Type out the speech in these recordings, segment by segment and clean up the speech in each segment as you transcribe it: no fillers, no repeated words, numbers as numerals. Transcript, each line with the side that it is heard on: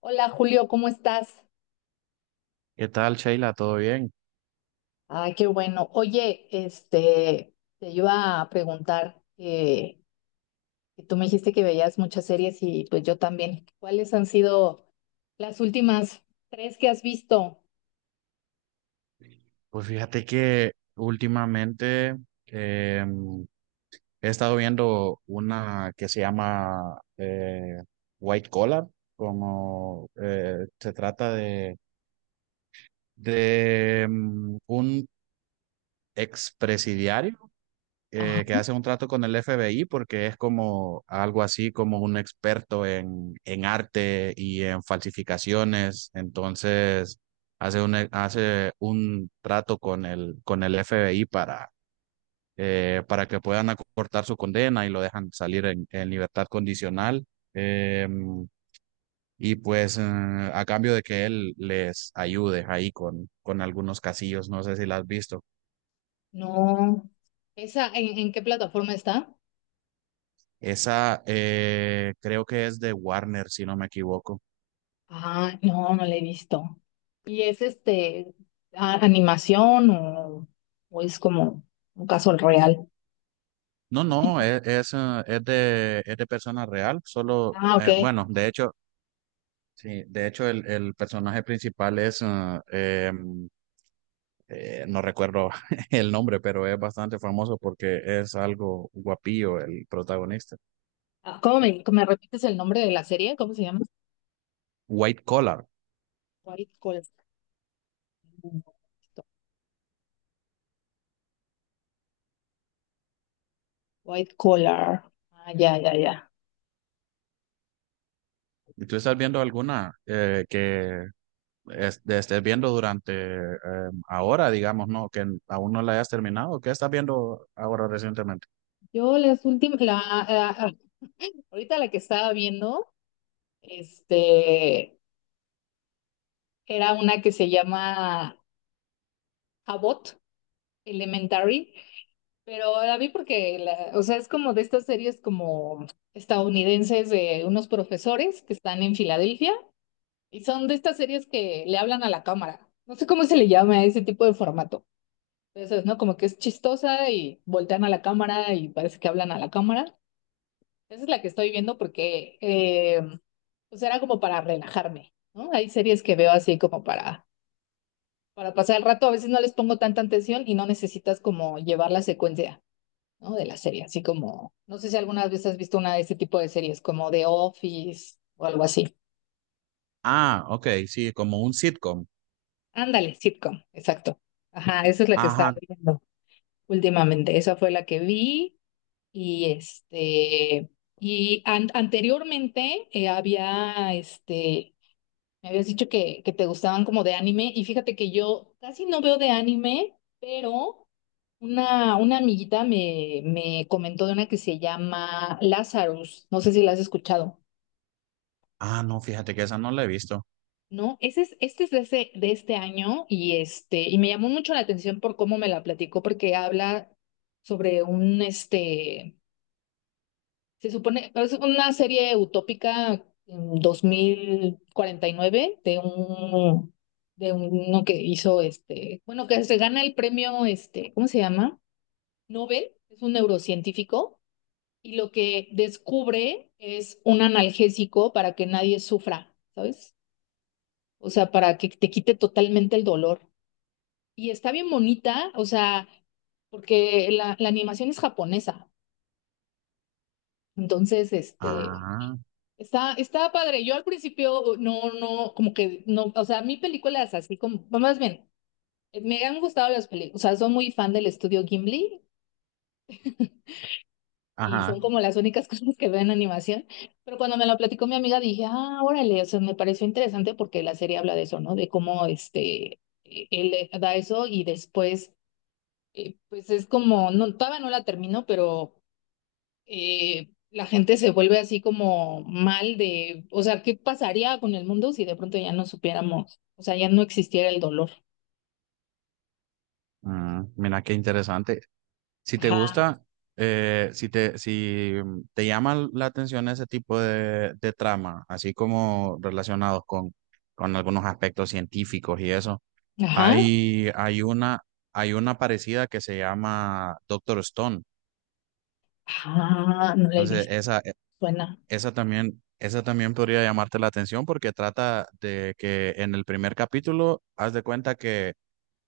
left: Hola Julio, ¿cómo estás?
right: ¿Qué tal, Sheila? ¿Todo bien?
left: Ay, qué bueno. Oye, te iba a preguntar que tú me dijiste que veías muchas series y pues yo también. ¿Cuáles han sido las últimas tres que has visto?
right: Pues fíjate que últimamente eh, he estado viendo una que se llama White Collar, como se trata de un expresidiario,
left: Ajá,
right: que hace un trato con el FBI porque es como algo así como un experto en arte y en falsificaciones. Entonces hace un trato con el FBI para que puedan acortar su condena y lo dejan salir en libertad condicional. Eh, y pues eh, a cambio de que él les ayude ahí con algunos casillos, no sé si la has visto.
left: no. ¿Esa en qué plataforma está?
right: Esa, creo que es de Warner, si no me equivoco.
left: Ah, no, no la he visto. ¿Y es animación o es como un caso real?
right: No, no, es, Es es de persona real, solo,
left: Ah, ok.
right: bueno, de hecho, sí, de hecho el personaje principal es, eh, em, no recuerdo el nombre, pero es bastante famoso porque es algo guapillo el protagonista.
left: Ah, ¿cómo me repites el nombre de la serie? ¿Cómo se llama?
right: White Collar.
left: White Collar. White collar. Ah, ya, ya, ya.
right: ¿Y tú estás viendo alguna que estés viendo durante ahora, digamos, no, que aún no la hayas terminado? ¿Qué estás viendo ahora recientemente?
left: Yo las últimas, ah, ahorita la que estaba viendo, este, era una que se llama Abbott Elementary, pero la vi porque, o sea, es como de estas series como estadounidenses de unos profesores que están en Filadelfia y son de estas series que le hablan a la cámara. No sé cómo se le llama a ese tipo de formato. Entonces, ¿no? Como que es chistosa y voltean a la cámara y parece que hablan a la cámara. Esa es la que estoy viendo porque pues era como para relajarme, ¿no? Hay series que veo así como para pasar el rato, a veces no les pongo tanta atención y no necesitas como llevar la secuencia, ¿no? De la serie, así como, no sé si alguna vez has visto una de este tipo de series, como The Office o algo así.
right: Ah, ok, sí, como un sitcom.
left: Ándale, sitcom, exacto. Ajá, esa es la que estaba
right: Ajá.
left: viendo últimamente, esa fue la que vi y este... Y anteriormente había me habías dicho que te gustaban como de anime y fíjate que yo casi no veo de anime, pero una amiguita me comentó de una que se llama Lazarus, no sé si la has escuchado,
right: Ah, no, fíjate que esa no la he visto.
left: ¿no? Ese es, este es de, de este año este, y me llamó mucho la atención por cómo me la platicó porque habla sobre este, se supone, es una serie utópica en 2049 de un, de uno que hizo este, bueno, que se gana el premio, este, ¿cómo se llama? Nobel, es un neurocientífico, y lo que descubre es un analgésico para que nadie sufra, ¿sabes? O sea, para que te quite totalmente el dolor. Y está bien bonita, o sea, porque la animación es japonesa. Entonces, este,
right: Ah,
left: está, está padre. Yo al principio no, como que no, o sea, mi película es así como, más bien, me han gustado las películas, o sea, soy muy fan del estudio Ghibli y son
right: ajá.
left: como las únicas cosas que veo en animación, pero cuando me lo platicó mi amiga dije, ah, órale, o sea, me pareció interesante porque la serie habla de eso, ¿no? De cómo este, él da eso y después, pues es como, no, todavía no la termino, pero la gente se vuelve así como mal de, o sea, ¿qué pasaría con el mundo si de pronto ya no supiéramos, o sea, ya no existiera el dolor?
right: Mm, mira qué interesante. Si te
left: Ajá,
right: gusta, si te llama la atención ese tipo de trama, así como relacionados con algunos aspectos científicos y eso,
left: ajá,
right: hay, hay una, hay una parecida que se llama Doctor Stone.
left: ajá, no la he
right: Entonces,
left: visto,
right: esa,
left: suena,
right: Esa también, esa también podría llamarte la atención porque trata de que en el primer capítulo haz de cuenta que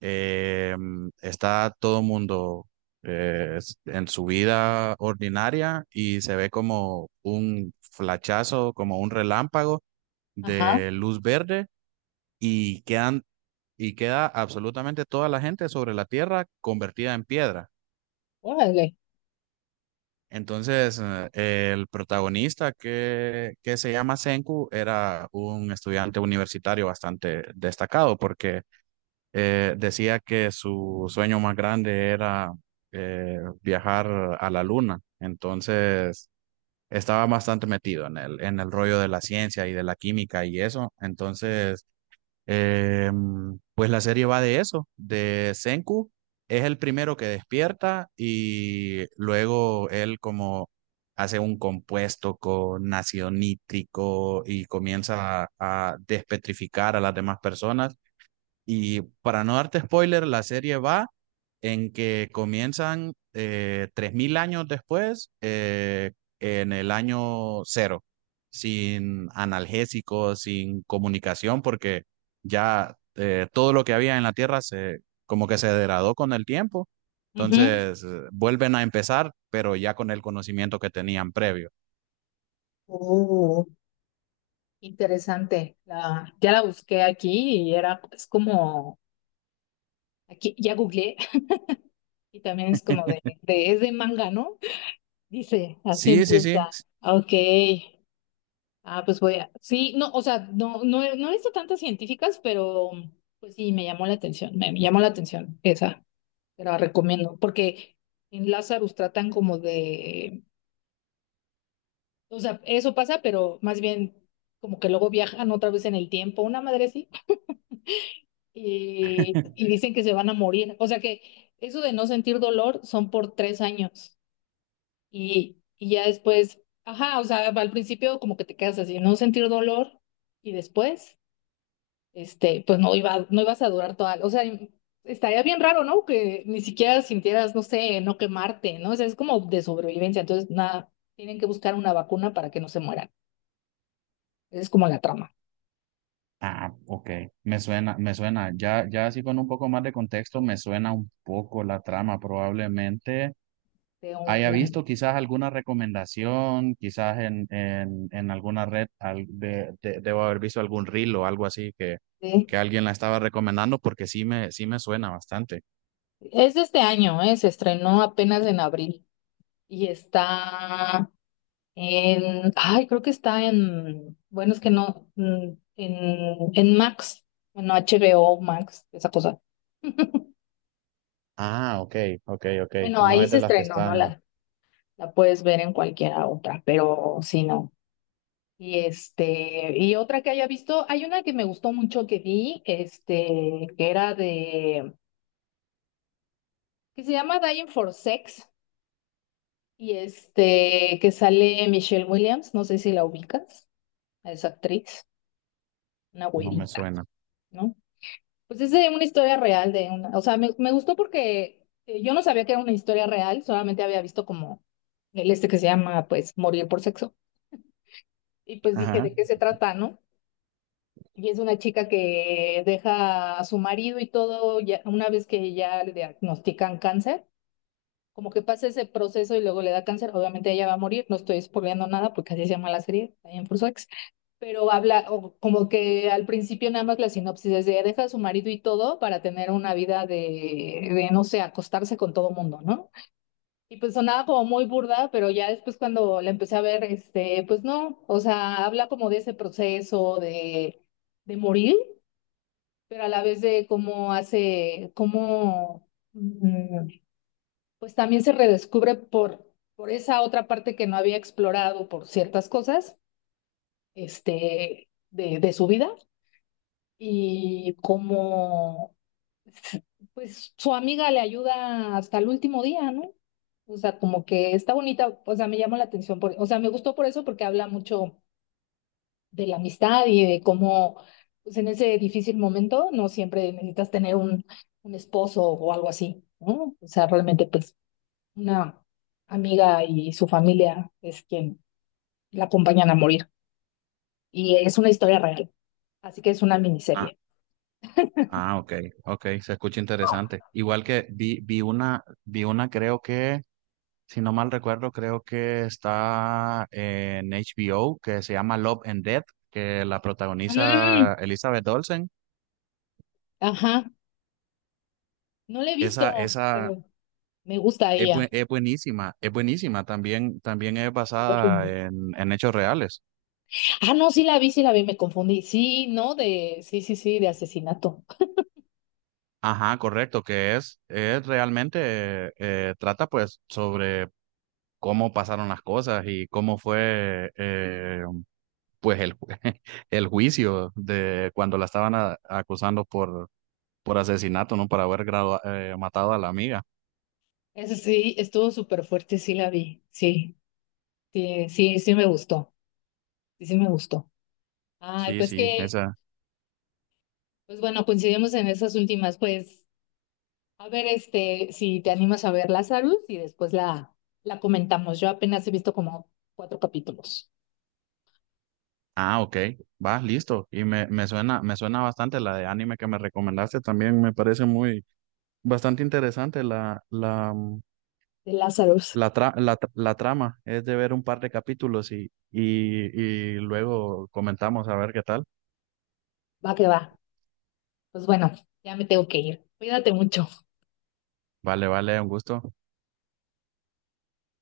right: eh, está todo mundo en su vida ordinaria y se ve como un flachazo, como un relámpago
left: ajá,
right: de luz verde y quedan, y queda absolutamente toda la gente sobre la tierra convertida en piedra.
left: órale,
right: Entonces, el protagonista que se llama Senku era un estudiante universitario bastante destacado porque decía que su sueño más grande era viajar a la luna. Entonces, estaba bastante metido en el rollo de la ciencia y de la química y eso. Entonces, eh, pues la serie va de eso, de Senku, es el primero que despierta y luego él como hace un compuesto con ácido nítrico y comienza a despetrificar a las demás personas y para no darte spoiler, la serie va en que comienzan 3.000 años después, en el año cero, sin analgésicos, sin comunicación, porque ya todo lo que había en la Tierra se, como que se degradó con el tiempo.
left: ujú,
right: Entonces, vuelven a empezar, pero ya con el conocimiento que tenían previo.
left: uh, interesante, la, ya la busqué aquí y era, es como, aquí ya googleé y también es como de, es de manga, ¿no? Dice, así
right: Sí, sí, sí.
left: empieza, ok, ah, pues voy a. Sí, no, o sea, no, no he visto tantas científicas, pero pues sí, me llamó la atención, me, llamó la atención esa, te la recomiendo, porque en Lazarus tratan como de, o sea, eso pasa, pero más bien como que luego viajan otra vez en el tiempo, una madre sí, y dicen que se van a morir, o sea que eso de no sentir dolor son por 3 años y ya después, ajá, o sea, al principio como que te quedas así, no sentir dolor y después. Este, pues no iba, no ibas a durar toda, o sea, estaría bien raro, ¿no? Que ni siquiera sintieras, no sé, no quemarte, ¿no? O sea, es como de sobrevivencia, entonces nada, tienen que buscar una vacuna para que no se mueran. Esa es como la trama
right: Ah, ok, me suena, me suena. Ya, ya así con un poco más de contexto, me suena un poco la trama. Probablemente
left: de
right: haya
left: un...
right: visto quizás alguna recomendación, quizás en alguna red, debo haber visto algún reel o algo así
left: de-
right: que alguien la estaba recomendando porque sí me suena bastante.
left: es de este año, ¿eh? Se estrenó apenas en abril y está en, ay, creo que está en, bueno, es que no, mm, en Max, bueno, HBO Max, esa cosa.
right: Ah, ok, ok, ok.
left: Bueno,
right: No
left: ahí
right: es
left: se
right: de las que
left: estrenó, ¿no?
right: están,
left: La puedes ver en cualquiera otra, pero si no. Y este, y otra que haya visto, hay una que me gustó mucho que vi, este, que era de, que se llama Dying for Sex, y este, que sale Michelle Williams, no sé si la ubicas, esa actriz, una
right: no me
left: güerita,
right: suena.
left: ¿no? Pues es de una historia real de una, o sea, me gustó porque yo no sabía que era una historia real, solamente había visto como el este que se llama, pues, Morir por Sexo, y pues dije,
right: Ajá.
left: ¿de qué se trata, no? Y es una chica que deja a su marido y todo, ya, una vez que ya le diagnostican cáncer, como que pasa ese proceso y luego le da cáncer, obviamente ella va a morir, no estoy spoileando nada porque así se llama la serie, también por Ex, pero habla o como que al principio nada más la sinopsis es de deja a su marido y todo para tener una vida de no sé, acostarse con todo mundo, ¿no? Y pues sonaba como muy burda, pero ya después cuando la empecé a ver, este, pues no, o sea, habla como de ese proceso de morir pero a la vez de cómo hace, cómo, mm, pues también se redescubre por esa otra parte que no había explorado por ciertas cosas, este, de su vida y cómo, pues su amiga le ayuda hasta el último día, ¿no? O sea, como que está bonita, o sea, me llamó la atención, por, o sea, me gustó por eso porque habla mucho de la amistad y de cómo, pues en ese difícil momento, no siempre necesitas tener un esposo o algo así, ¿no? O sea, realmente, pues, una amiga y su familia es quien la acompañan a morir. Y es una historia real, así que es una
right: Ah,
left: miniserie.
right: ah, ok, ok, se escucha interesante. Igual que vi, vi una creo que, si no mal recuerdo, creo que está en HBO, que se llama Love and Death, que la
left: Mm,
right: protagoniza Elizabeth Olsen.
left: ajá, no la he
right: Esa,
left: visto,
right: esa
left: pero me gusta
right: es,
left: ella.
right: es buenísima, es buenísima. También, también es
left: Lo
right: basada
left: juro.
right: en hechos reales.
left: Ah, no, sí la vi, me confundí. Sí, no, de, sí, sí, sí, de asesinato.
right: Ajá, correcto, es realmente, trata pues sobre cómo pasaron las cosas y cómo fue, pues el, el juicio de cuando la estaban acusando por asesinato, ¿no? Por haber matado a la amiga.
left: Eso sí, estuvo súper fuerte, sí la vi, sí. Sí, sí, sí me gustó, sí, sí me gustó. Ay,
right: Sí,
left: pues
right: sí,
left: que,
right: esa.
left: pues bueno, coincidimos en esas últimas, pues, a ver, este, si te animas a ver Lazarus y después la comentamos. Yo apenas he visto como 4 capítulos
right: Ah, ok, va, listo. Y me, me suena bastante la de anime que me recomendaste también, me parece muy, bastante interesante la, la, mm,
left: de Lazarus.
right: la, tra- la, tra- la trama. Es de ver un par de capítulos y luego comentamos a ver qué tal.
left: Va que va. Pues bueno, ya me tengo que ir. Cuídate mucho.
right: Vale, vale, un gusto.